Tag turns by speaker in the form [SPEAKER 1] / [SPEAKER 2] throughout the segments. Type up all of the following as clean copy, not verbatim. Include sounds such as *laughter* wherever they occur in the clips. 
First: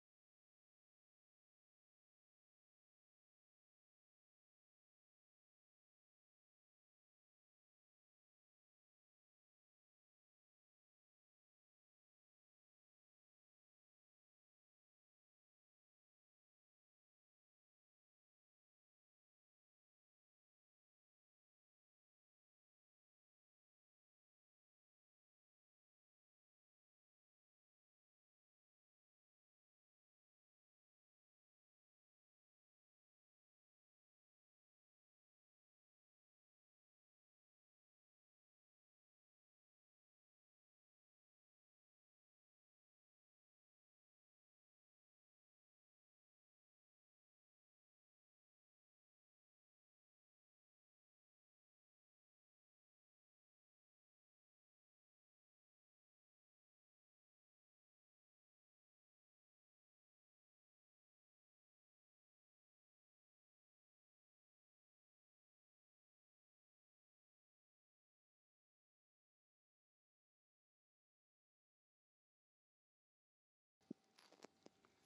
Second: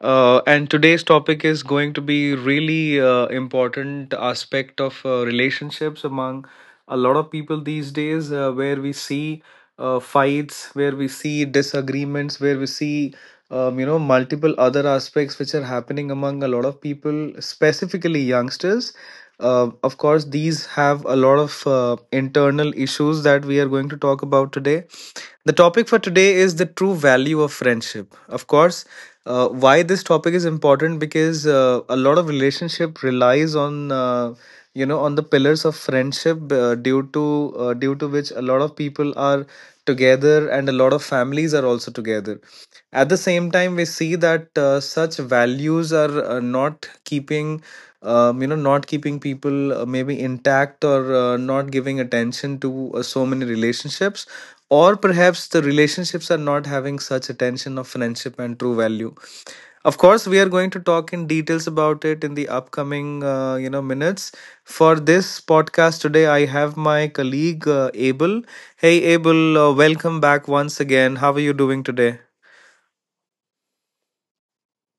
[SPEAKER 1] And today's topic is going to be really important aspect of relationships among a lot of people these days, where we see fights, where we see disagreements, where we see you know multiple other aspects which are happening among a lot of people, specifically youngsters. Of course, these have a lot of internal issues that we are going to talk about today. The topic for today is the true value of friendship, of course. Why this topic is important, because a lot of relationship relies on you know, on the pillars of friendship, due to which a lot of people are together and a lot of families are also together. At the same time, we see that such values are not keeping you know, not keeping people maybe intact, or not giving attention to so many relationships, or perhaps the relationships are not having such attention of friendship and true value. Of course, we are going to talk in details about it in the upcoming, you know, minutes. For this podcast today, I have my colleague Abel. Hey, Abel, welcome back once again. How are you doing today?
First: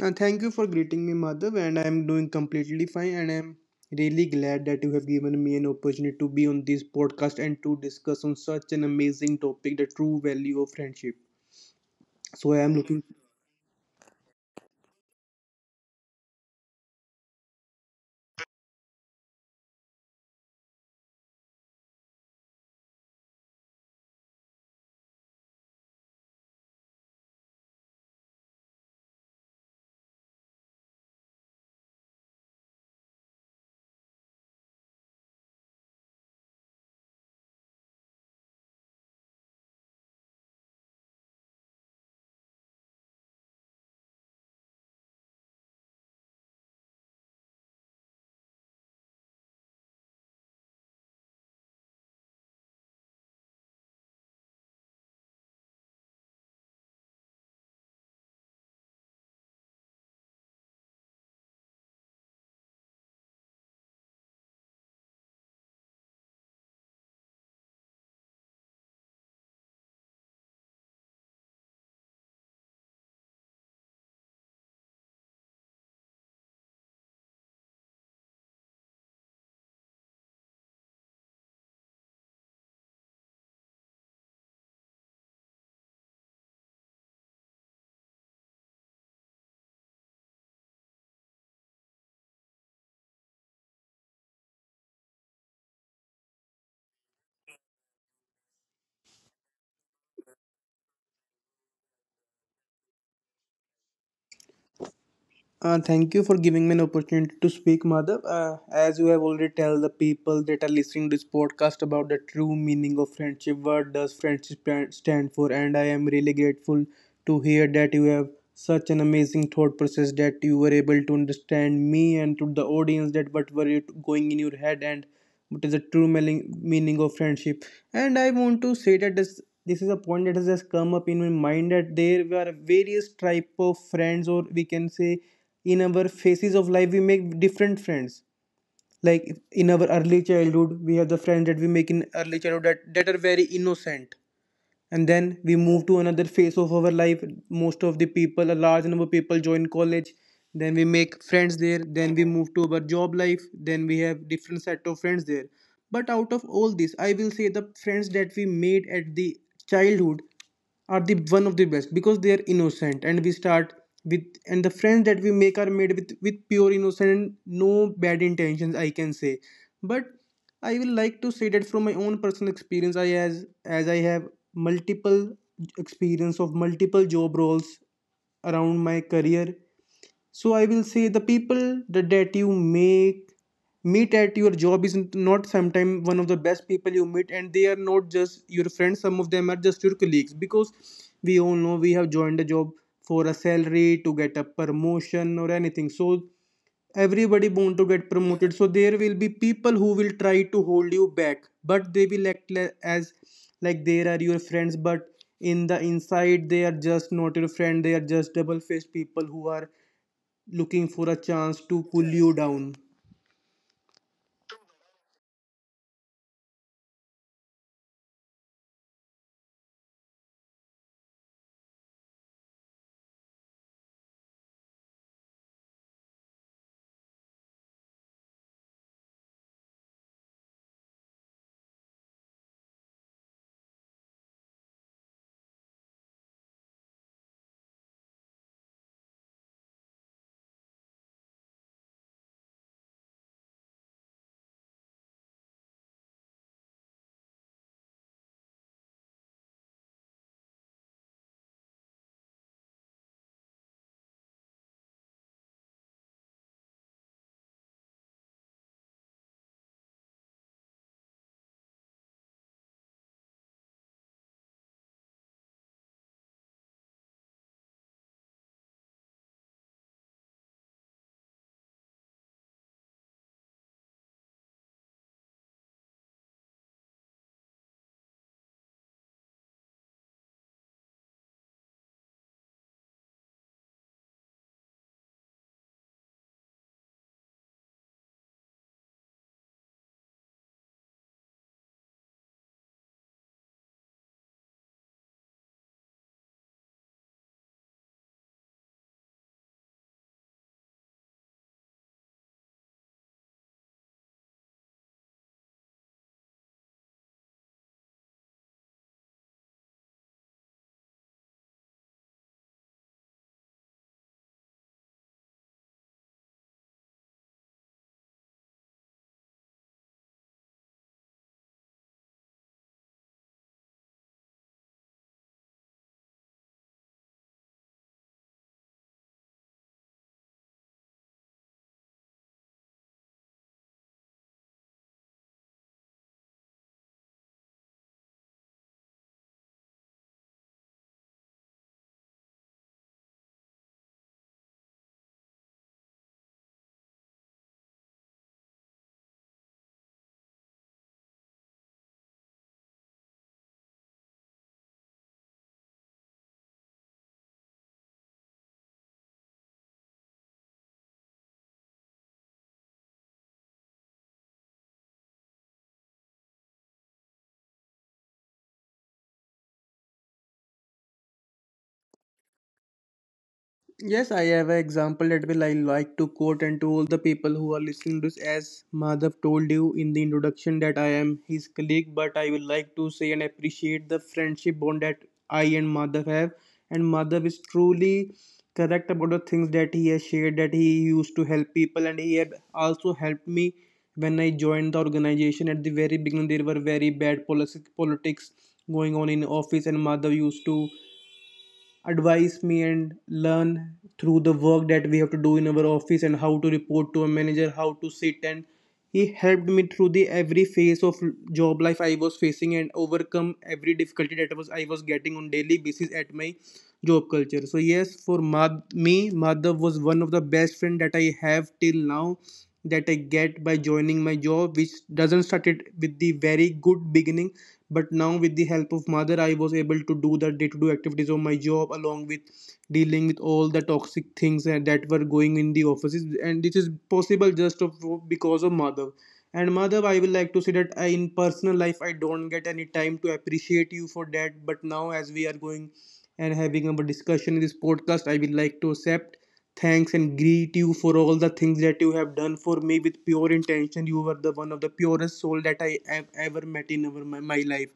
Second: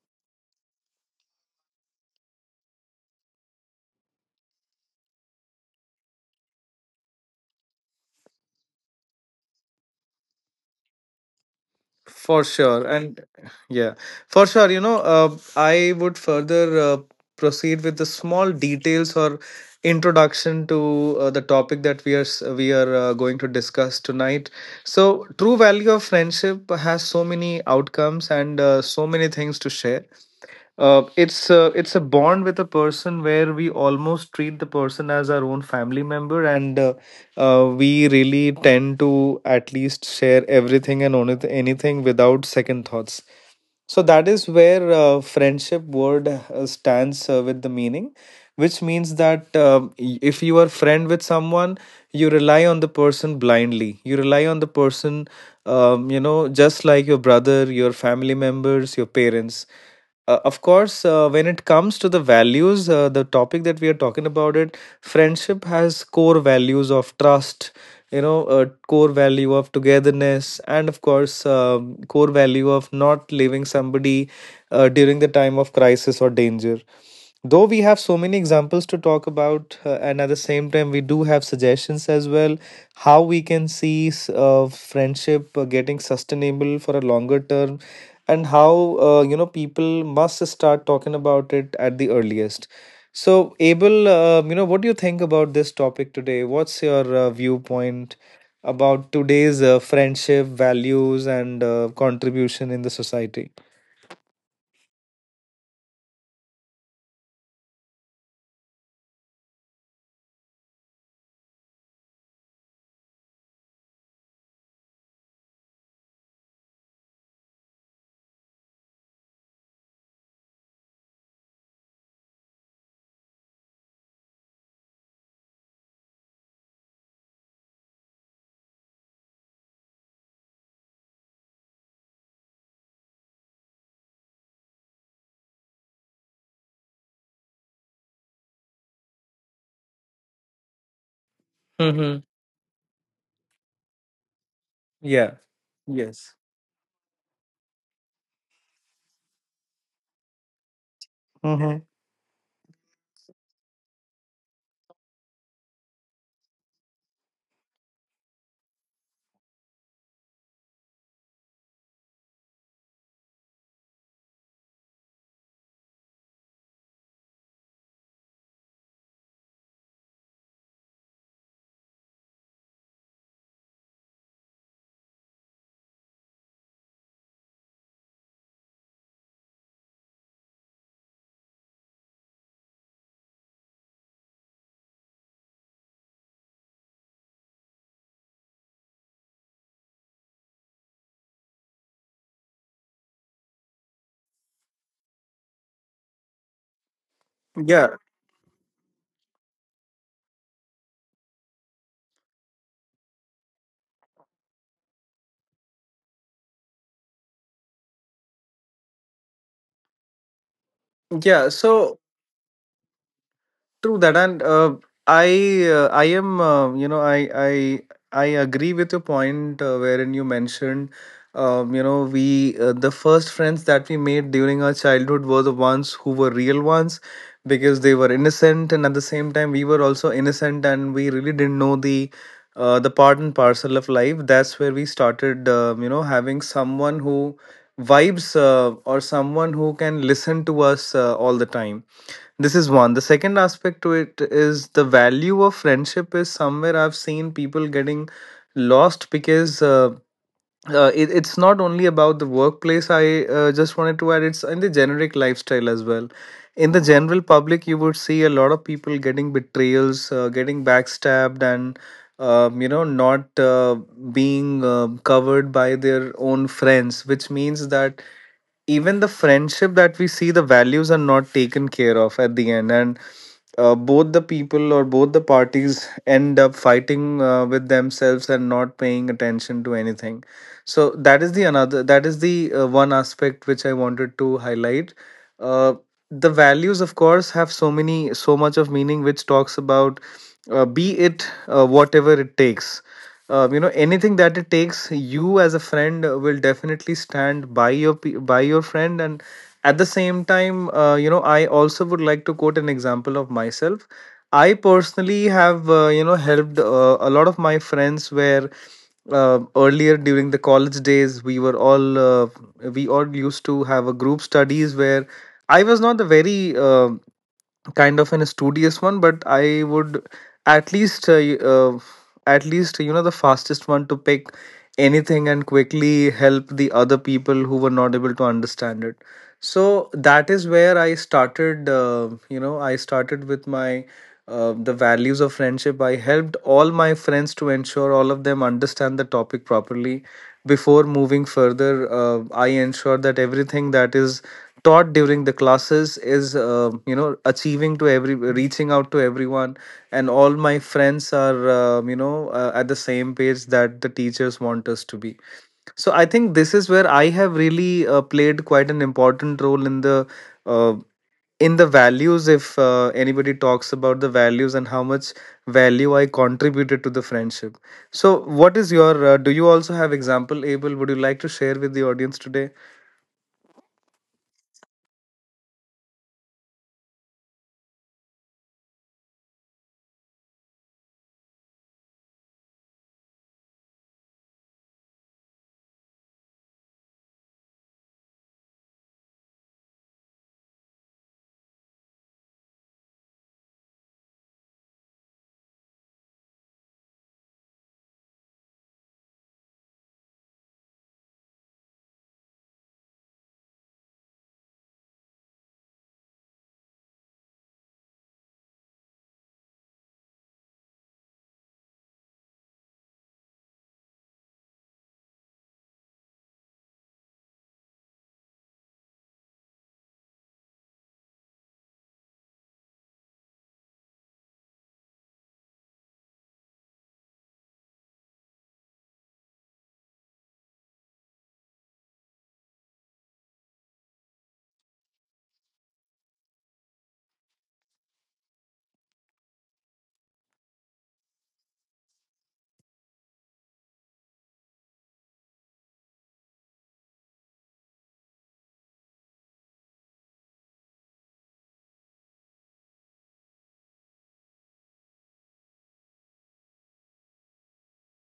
[SPEAKER 2] Thank you for greeting me, Madhav, and I am doing completely fine. And I am really glad that you have given me an opportunity to be on this podcast and to discuss on such an amazing topic, the true value of friendship.
[SPEAKER 1] For
[SPEAKER 2] So I am
[SPEAKER 1] sure.
[SPEAKER 2] looking.
[SPEAKER 1] And yeah, for sure. You know, I would further proceed with the small details or introduction to the topic that we are going to discuss tonight. So, true value of friendship has so many outcomes and so many things to share. It's a bond with a person where we almost treat the person as our own family member, and we really tend to at least share everything and anything without second thoughts. So that is where friendship word stands with the meaning, which means that if you are friend with someone, you rely on the person blindly. You rely on the person, you know, just like your brother, your family members, your parents. Of course, when it comes to the values, the topic that we are talking about it, friendship has core values of trust, you know, core value of togetherness, and of course, core value of not leaving somebody during the time of crisis or danger. Though we have so many examples to talk about, and at the same time, we do have suggestions as well, how we can see friendship getting sustainable for a longer term, and how you know, people must start talking about it at the earliest. So Abel, you know, what do you think about this topic today? What's your viewpoint about today's friendship values and contribution in the society?
[SPEAKER 2] Thank you for giving me an opportunity to speak, Madhav. As you have already tell the people that are listening to this podcast about the true meaning of friendship, what does friendship stand for? And I am really grateful to hear that you have such an amazing thought process that you were able to understand me and to the audience that what were you going in your head and what is the true meaning of friendship. And I want to say that this is a point that has just come up in my mind that there are various type of friends, or we can say in our phases of life we make different friends, like in our early childhood we have the friends that we make
[SPEAKER 1] Mm-hmm.
[SPEAKER 2] in early childhood that are very innocent.
[SPEAKER 1] Yeah.
[SPEAKER 2] And then we move to
[SPEAKER 1] Yes.
[SPEAKER 2] another phase of our life. Most of the people, a large number of people join college, then we make
[SPEAKER 1] Mm-hmm.
[SPEAKER 2] friends there, then we move to our job life, then we have different set of friends there. But out of all this, I will say the friends that we made at the childhood are the one of the best because they are innocent and we start with, and the friends that we make are made with pure innocence and no bad intentions, I can say. But I will like to say that from my own personal experience, I as I have multiple experience of multiple job roles around my career, so I will say the people that you make meet at your job is not sometimes one of the best people you meet, and they are not just your friends. Some of them are just your colleagues because we all know we have joined a job for a salary, to get a promotion or anything. So everybody want
[SPEAKER 1] Yeah.
[SPEAKER 2] to get promoted, so there will be people who will try to hold you back, but they will act le- as like they are your friends, but in the inside they are just not your friend. They are just double faced people who are looking for a
[SPEAKER 1] Yeah.
[SPEAKER 2] chance to
[SPEAKER 1] So
[SPEAKER 2] pull you down.
[SPEAKER 1] true that, and I am you know, I agree with your point, wherein you mentioned you know, we the first friends that we made during our childhood were the ones who were real ones, because they were innocent, and at the same time, we were also innocent, and we really didn't know the part and parcel of life. That's where we started you know, having someone who vibes, or someone who can listen to us all the time. This is one. The second aspect to it is the value of friendship is somewhere I've seen people getting lost, because it's not only about the workplace. I just wanted to add, it's in the generic lifestyle as well. In the general public, you would see a lot of people getting betrayals, getting backstabbed, and you know, not being covered by their own friends, which means that even the friendship that we see, the values are not taken care of at the end, and both the people or both the parties end up fighting with themselves and not paying attention to anything. So that is the another, that is the one aspect which I wanted to highlight. Uh, the values, of course, have so many, so much of meaning, which talks about be it whatever it takes. You know, anything that it takes, you as a friend will definitely stand by by your friend, and at the same time, you know, I also would like to quote an example of myself. I personally have you know, helped a lot of my friends, where earlier during the college days, we all used to have a group studies, where I was not the very kind of an studious one, but I would at least, at least, you know, the fastest one to pick anything and quickly help the other people who were not able to understand it. So that is where I started, you know, I started with my the values of friendship. I helped all my friends to ensure all of them understand the topic properly before moving further. I ensure that everything that is taught during the classes is you know, achieving to every reaching out to everyone, and all my friends are at the same page that the teachers want us to be. So I think this is where I have really played quite an important role uh, in the values. If anybody talks about the values and how much value I contributed to the friendship, so what is your do you also have example, Abel? Would you like to share with the audience today?
[SPEAKER 2] Yes, I have an example that will I like to quote, and to all the people who are listening to this, as Madhav told you in the introduction that I am his colleague, but I would like to say and appreciate the friendship bond that I and Madhav have. And Madhav is truly correct about the things that he has shared, that he used to help people, and he had also helped me when I joined the organization. At the very beginning there were very bad policy, politics going on in office, and Madhav used to advise me and learn through the work that we have to do in our office and how to report to a manager, how to sit, and he helped me through the every phase of job life I was facing and overcome every difficulty that was I was getting on daily basis at my job culture. So yes, for me, Madhav was one of the best friend that I have till now, that I get by joining my job, which doesn't started with the very good beginning. But now, with the help of mother, I was able to do the day-to-day activities of my job along with dealing with all the toxic things that were going in the offices, and this is possible just because of mother. And mother, I will like to say that I, in personal life, I don't get any time to appreciate you for that, but now as we are going and having a discussion in this podcast, I will like to accept thanks and greet you for all the things that you have done for me with pure intention. You were the one of the purest soul that I have ever met in my life.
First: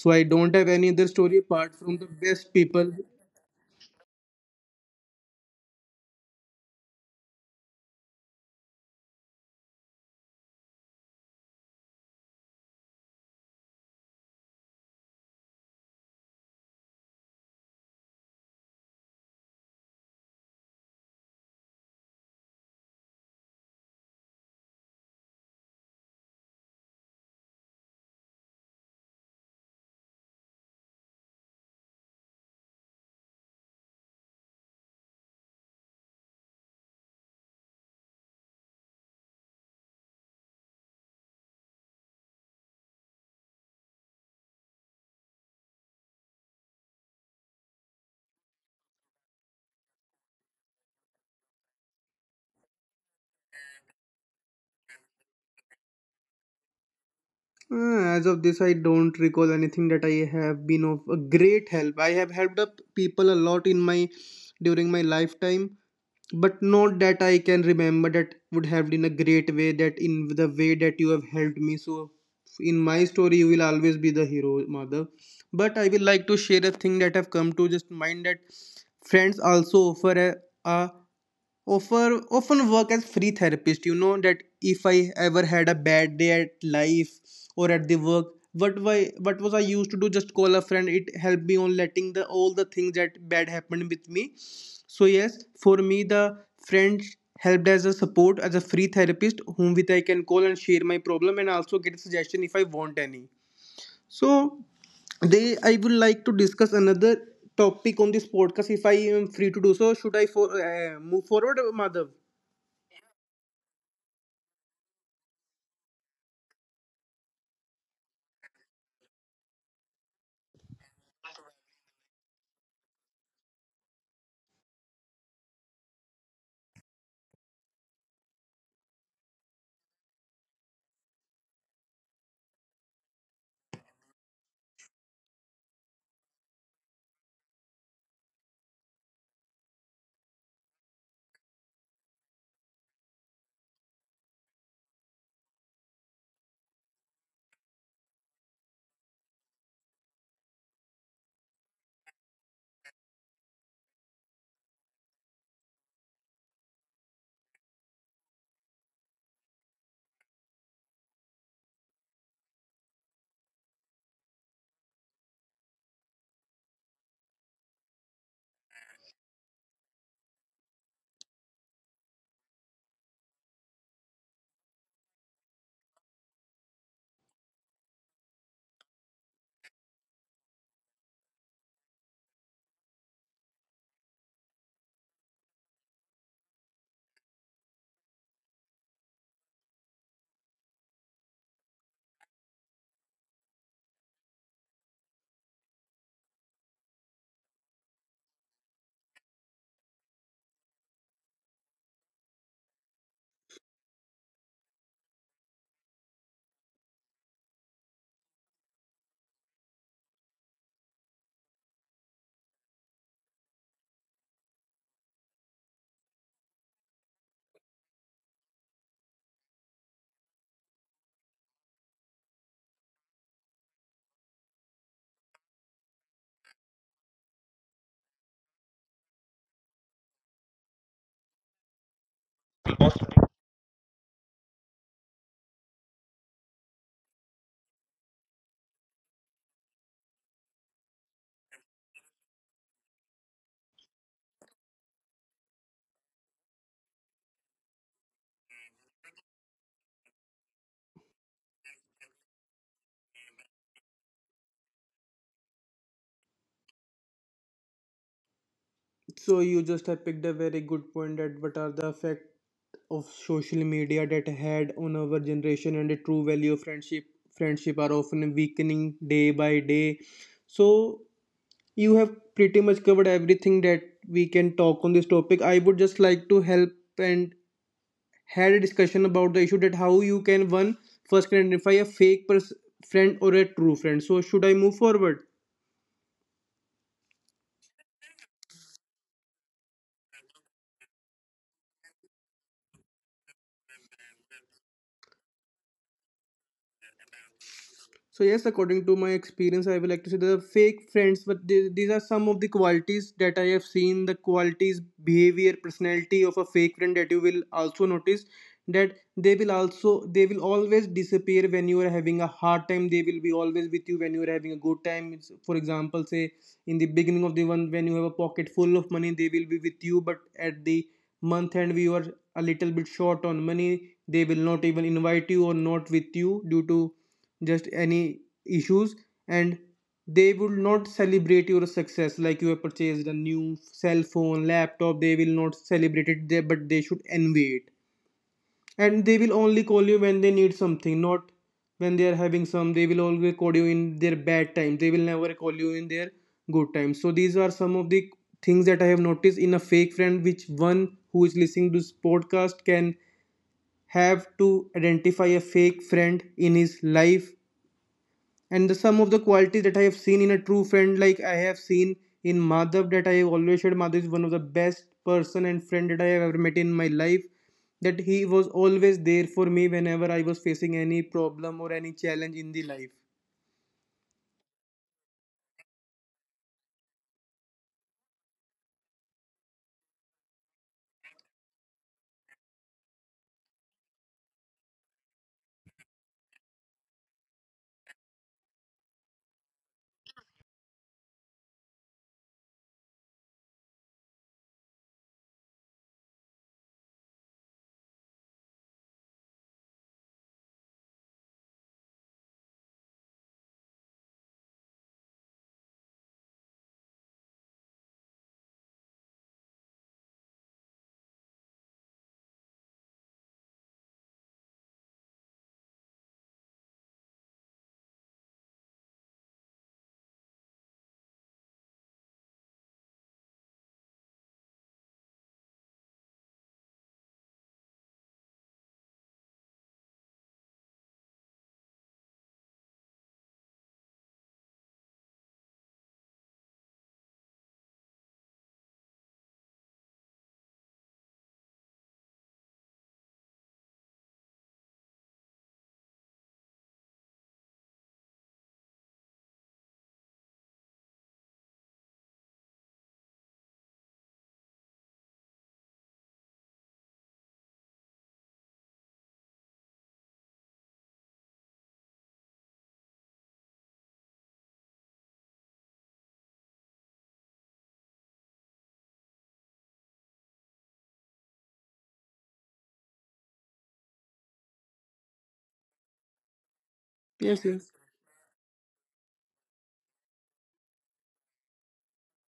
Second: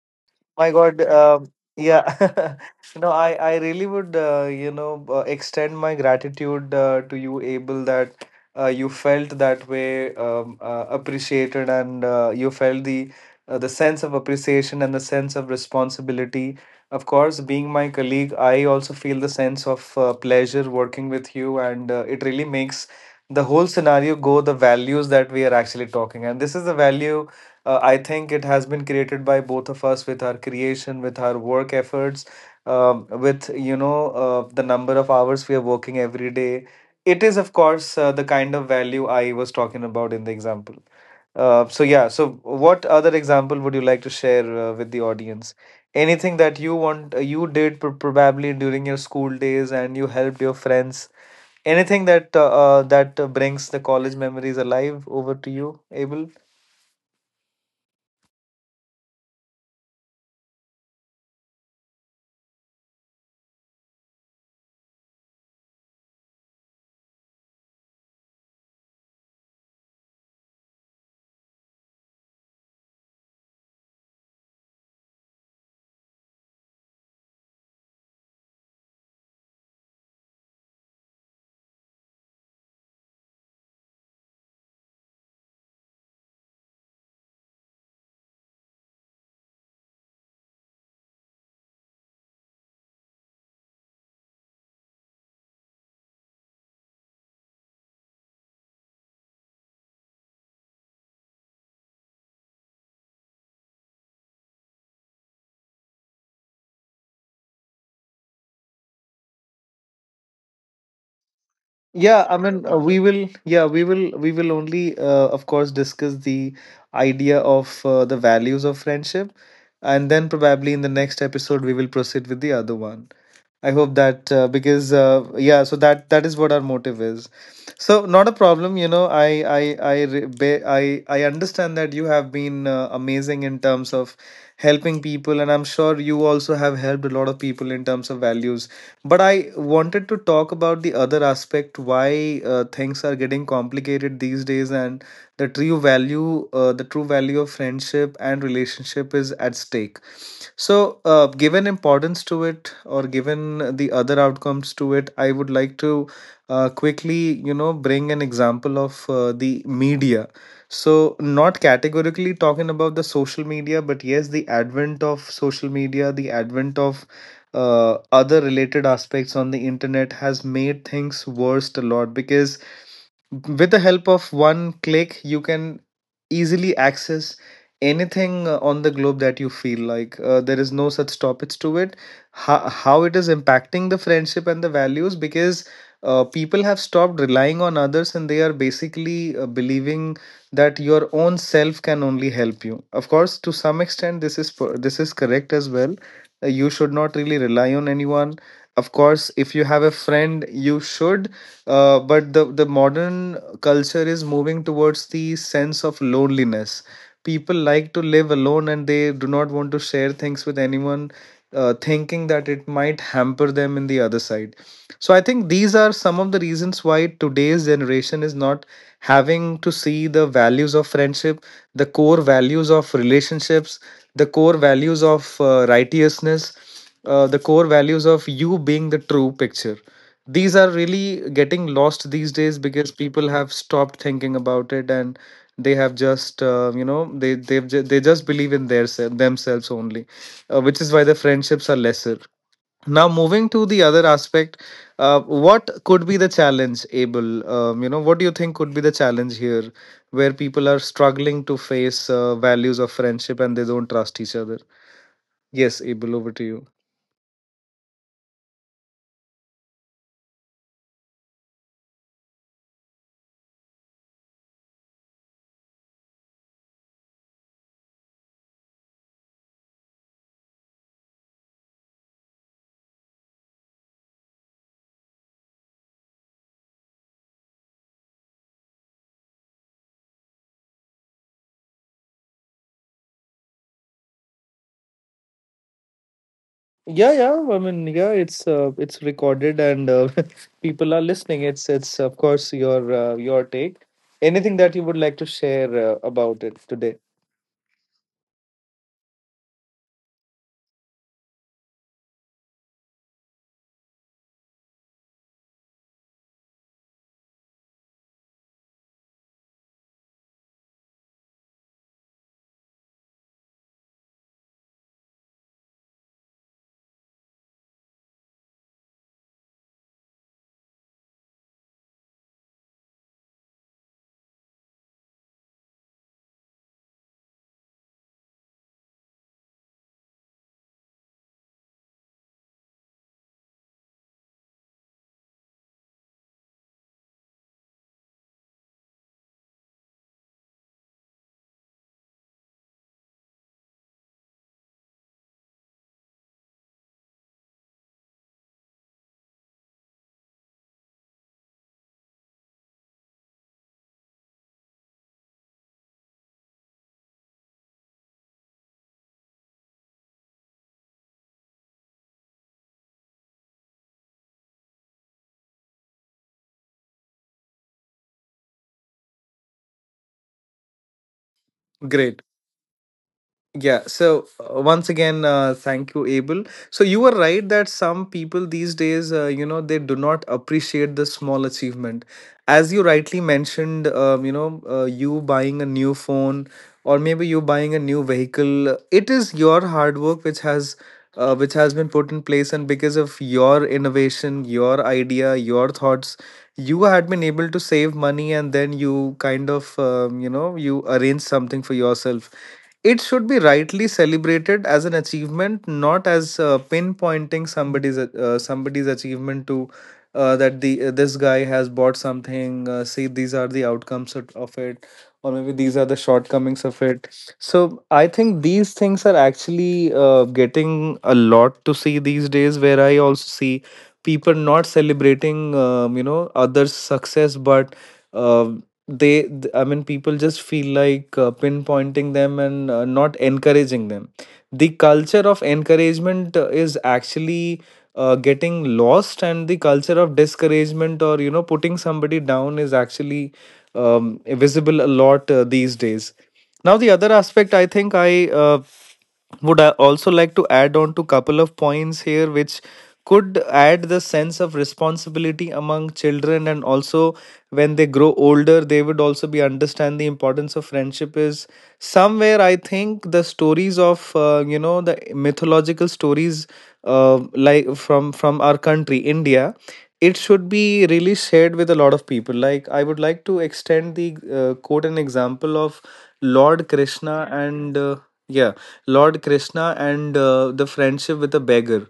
[SPEAKER 2] So I don't have
[SPEAKER 1] My
[SPEAKER 2] any
[SPEAKER 1] God,
[SPEAKER 2] other story apart from the best
[SPEAKER 1] yeah.
[SPEAKER 2] people.
[SPEAKER 1] *laughs* No, I really would, extend my gratitude to you, Abel, that you felt that way, appreciated, and you felt the sense of appreciation and the sense of responsibility. Of course, being my colleague, I also feel the sense of pleasure working with you, and it really makes the whole scenario go the values that we are actually talking. And this is the value, I think it has been created by both of us with our creation, with our work efforts, with the number of hours we are working every day. It is, of course, the kind of value I was talking about in the example. So yeah, so what other example would you like to share with the audience? Anything that you want, probably during your school days, and you helped your friends. Anything that brings the college memories alive. Over to you, Abel.
[SPEAKER 2] As of this, I don't recall anything that I have been of a great help. I have helped up people a lot in my during my lifetime, but not that I can remember that would have been a great way, that in the way that you have helped me. So in my story, you will always be the hero, mother. But I will like to share a thing that have come to just mind, that friends also offer a offer often work as free therapist, you know, that if I ever had a bad day at life or at the work, what was I used to do? Just call a friend. It helped me on letting the all the things that bad happened with me. So yes, for me, the friend helped as a support, as a free therapist whom with I can call and share my problem and also get a suggestion if I want any. So, they, I would like to discuss another topic on this podcast if I am free to do so. Should I move forward, Madhav?
[SPEAKER 1] Yeah, I mean, yeah, we will only, of course, discuss the idea of the values of friendship, and then probably in the next episode we will proceed with the other one. I hope that, because yeah, so that is what our motive is. So not a problem, you know. I re- ba- I understand that you have been amazing in terms of helping people, and I'm sure you also have helped a lot of people in terms of values. But I wanted to talk about the other aspect, why things are getting complicated these days, and the true value of friendship and relationship is at stake. So, given importance to it, or given the other outcomes to it, I would like to quickly, you know, bring an example of the media. So, not categorically talking about the social media, but yes, the advent of social media, the advent of other related aspects on the internet has made things worse a lot, because with the help of one click, you can easily access anything on the globe that you feel like. There is no such stoppage to it. How it is impacting the friendship and the values, because people have stopped relying on others, and they are basically believing that your own self can only help you. Of course, to some extent, this this is correct as well. You should not really rely on anyone. Of course, if you have a friend, you should, but the modern culture is moving towards the sense of loneliness. People like to live alone and they do not want to share things with anyone, thinking that it might hamper them in the other side. So I think these are some of the reasons why today's generation is not having to see the values of friendship, the core values of relationships, the core values of righteousness, the core values of you being the true picture. These are really getting lost these days because people have stopped thinking about it, and they have just they just believe in themselves only, which is why the friendships are lesser. Now, moving to the other aspect, what could be the challenge, Abel? You know, what do you think could be the challenge here where people are struggling to face values of friendship and they don't trust each other? Yes, Abel, over to you.
[SPEAKER 2] So you just have picked a very good point, that what are the effect of social media that had on our generation and the true value of friendship. Friendship are often weakening day by day. So you have pretty much covered everything that we can talk on this topic. I would just like to help and had a discussion about the issue that how you can one first can identify a friend or a true friend. So should I move forward?
[SPEAKER 1] Yeah, yeah. I mean, yeah, it's recorded and *laughs* people are listening. It's of course your take. Anything that you would like to share about it today?
[SPEAKER 2] So yes, according to my experience, I would like to say the fake friends, but these are some of the qualities that I have seen. The qualities, behavior, personality of a fake friend that you will also notice, that they will always disappear when you are having a hard time. They will be always with you when you are having a good time. It's, for example, say in the beginning of the month when you have a pocket full of money, they will be with you, but at the month end we are a little bit short on money, they will not even invite you or not with you due to just any issues. And they would not celebrate your success, like you have purchased a new cell phone, laptop, they will not celebrate it there, but they should envy it. And they will only call you when they need something, not when they are having some. They will always call you in their bad time, they will never call you in their good time. So these are some of the things that I have noticed in a fake friend, which one who is listening to this podcast can have to identify a fake friend in his life. And the some of the qualities that I have seen in a true friend, like I have seen in Madhav, that I have always said Madhav is one of the best person and friend that I have ever met in my life. That he was always there for me whenever I was facing any problem or any challenge in
[SPEAKER 1] Great.
[SPEAKER 2] the life.
[SPEAKER 1] Yeah, so once again, thank you, Abel. So you were right that some people these days, they do not appreciate the small achievement. As you rightly mentioned, you buying a new phone or maybe you buying a new vehicle, it is your hard work which has been put in place, and because of your innovation, your idea, your thoughts, you had been able to save money, and then you kind of you arrange something for yourself. It should be rightly celebrated as an achievement, not as pinpointing somebody's achievement to that the this guy has bought something. See, these are the outcomes of it, or maybe these are the shortcomings of it. So I think these things are actually getting a lot to see these days, where I also see people not celebrating others' success, but um I mean, people just feel like pinpointing them and not encouraging them. The culture of encouragement is actually getting lost, and the culture of discouragement, or you know, putting somebody down is actually visible a lot these days. Now, the other aspect, I think I would I also like to add on to couple of points here, which could add the sense of responsibility among children, and also when they grow older they would also be understand the importance of friendship is somewhere. I think the stories of the mythological stories like from our country India, it should be really shared with a lot of people. Like, I would like to extend the quote and example of Lord
[SPEAKER 2] Yes,
[SPEAKER 1] Krishna
[SPEAKER 2] yes.
[SPEAKER 1] and yeah, Lord Krishna and the friendship with a beggar.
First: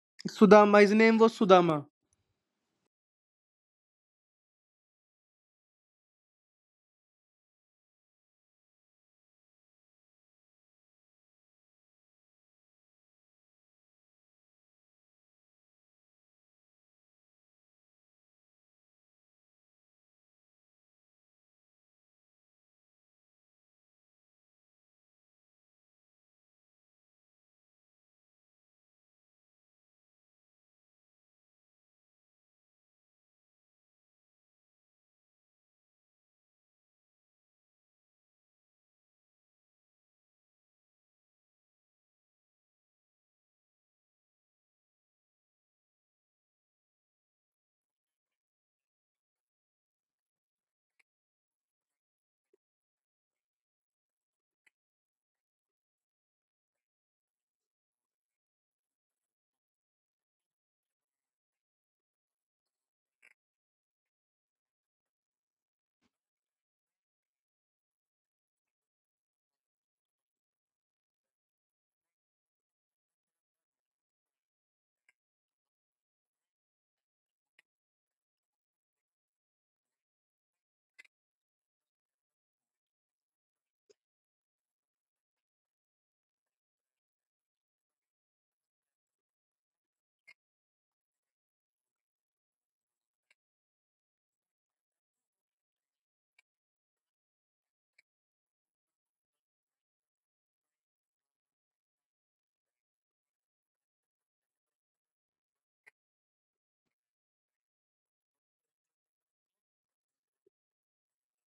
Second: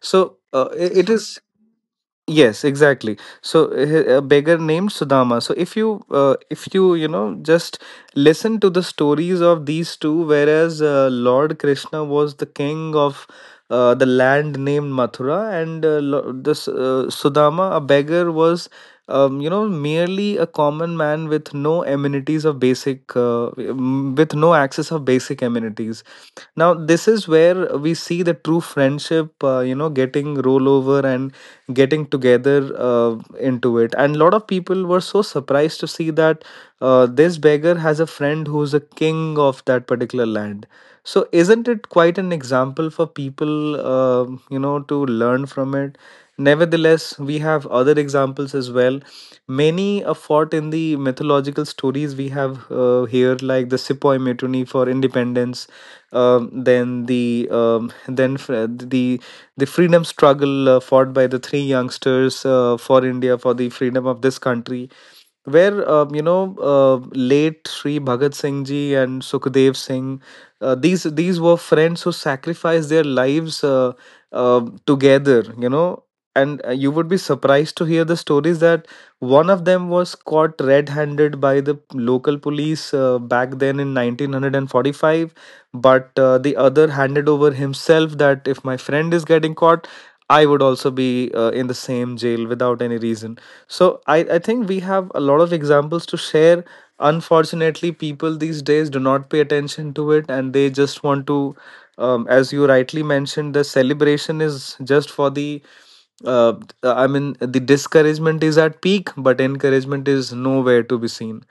[SPEAKER 1] So
[SPEAKER 2] Sudama, his
[SPEAKER 1] it
[SPEAKER 2] name was
[SPEAKER 1] is
[SPEAKER 2] Sudama.
[SPEAKER 1] yes, exactly. So a beggar named Sudama. So if you if you, you know, just listen to the stories of these two, whereas Lord Krishna was the king of the land named Mathura, and Lo- this Sudama, a beggar, was merely a common man with no amenities of basic with no access of basic amenities. Now, this is where we see the true friendship, getting rollover and getting together into it, and a lot of people were so surprised to see that this beggar has a friend who's a king of that particular land. So isn't it quite an example for people, to learn from it? Nevertheless, we have other examples as well. Many a fought in the mythological stories we have here, like the Sepoy Mutiny for independence, then the the freedom struggle fought by the three youngsters for India, for the freedom of this country, where late Sri Bhagat Singh ji and Sukhdev Singh, these were friends who sacrificed their lives, together. You know, and you would be surprised to hear the stories that one of them was caught red-handed by the local police back then in 1945, but the other handed over himself that if my friend is getting caught, I would also be in the same jail without any reason. So I think we have a lot of examples to share. Unfortunately, people these days do not pay attention to it, and they just want to, as you rightly mentioned, the celebration is just for the uh, I mean, the discouragement is at peak, but encouragement is nowhere to be seen.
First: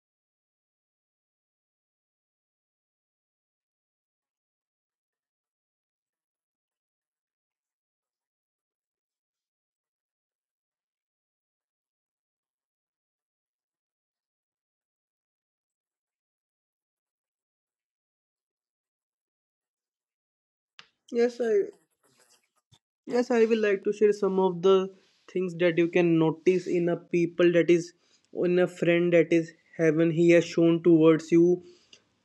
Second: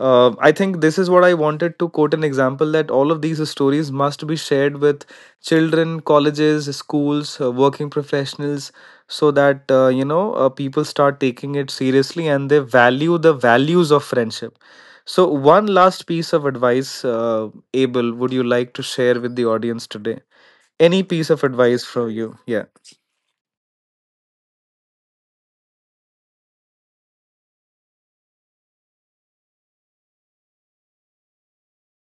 [SPEAKER 1] I think this is what I wanted to quote an example that all of these stories must be shared with children, colleges, schools, working professionals, so that people start taking it seriously and they value the values of friendship. So, one last piece of advice, Abel, would you like to share with the audience today? Any piece
[SPEAKER 2] Yes,
[SPEAKER 1] of
[SPEAKER 2] I
[SPEAKER 1] advice from you? Yeah.
[SPEAKER 2] Yes, I will like to share some of the things that you can notice in a people that is in a friend, that is heaven he has shown towards you.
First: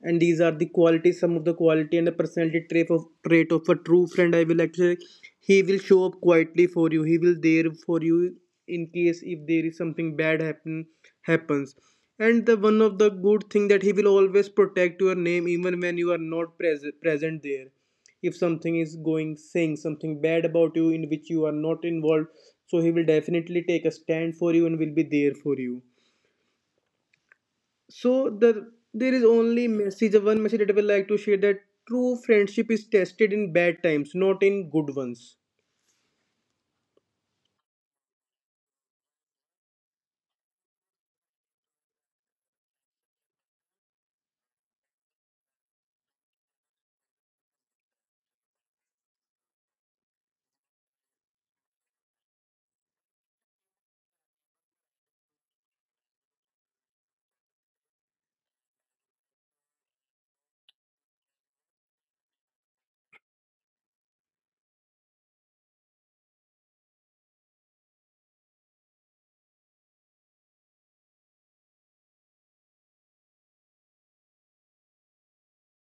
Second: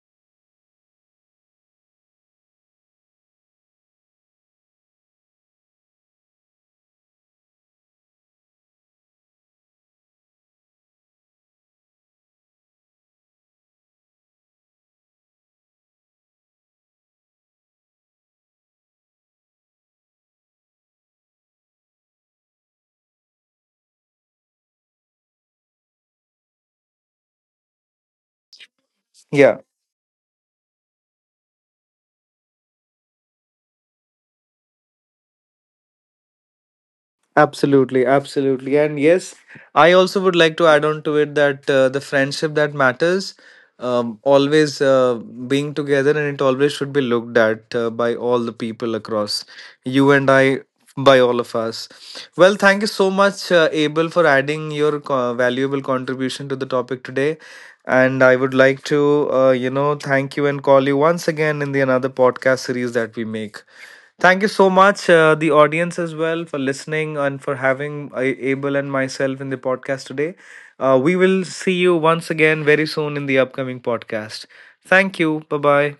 [SPEAKER 2] And these are the qualities, some of the quality and the personality trait of a true friend, I will like to say. He will show up quietly for you, he will there for you in case if there is something bad happens. And the one of the good thing, that he will always protect your name even when you are not present there, if something is going saying something bad about you in which you are not involved, so he will definitely take a stand for you and will be there for you. So the, there is
[SPEAKER 1] Yeah.
[SPEAKER 2] only message one message that I would like to share, that true friendship is tested in bad times, not in good ones.
[SPEAKER 1] Absolutely, absolutely. And yes, I also would like to add on to it that the friendship that matters, always being together, and it always should be looked at by all the people across you and I, by all of us. Well, thank you so much, Abel, for adding your valuable contribution to the topic today. And I would like to, thank you and call you once again in the another podcast series that we make. Thank you so much, the audience as well, for listening and for having Abel and myself in the podcast today. We will see you once again very soon in the upcoming podcast. Thank you. Bye bye.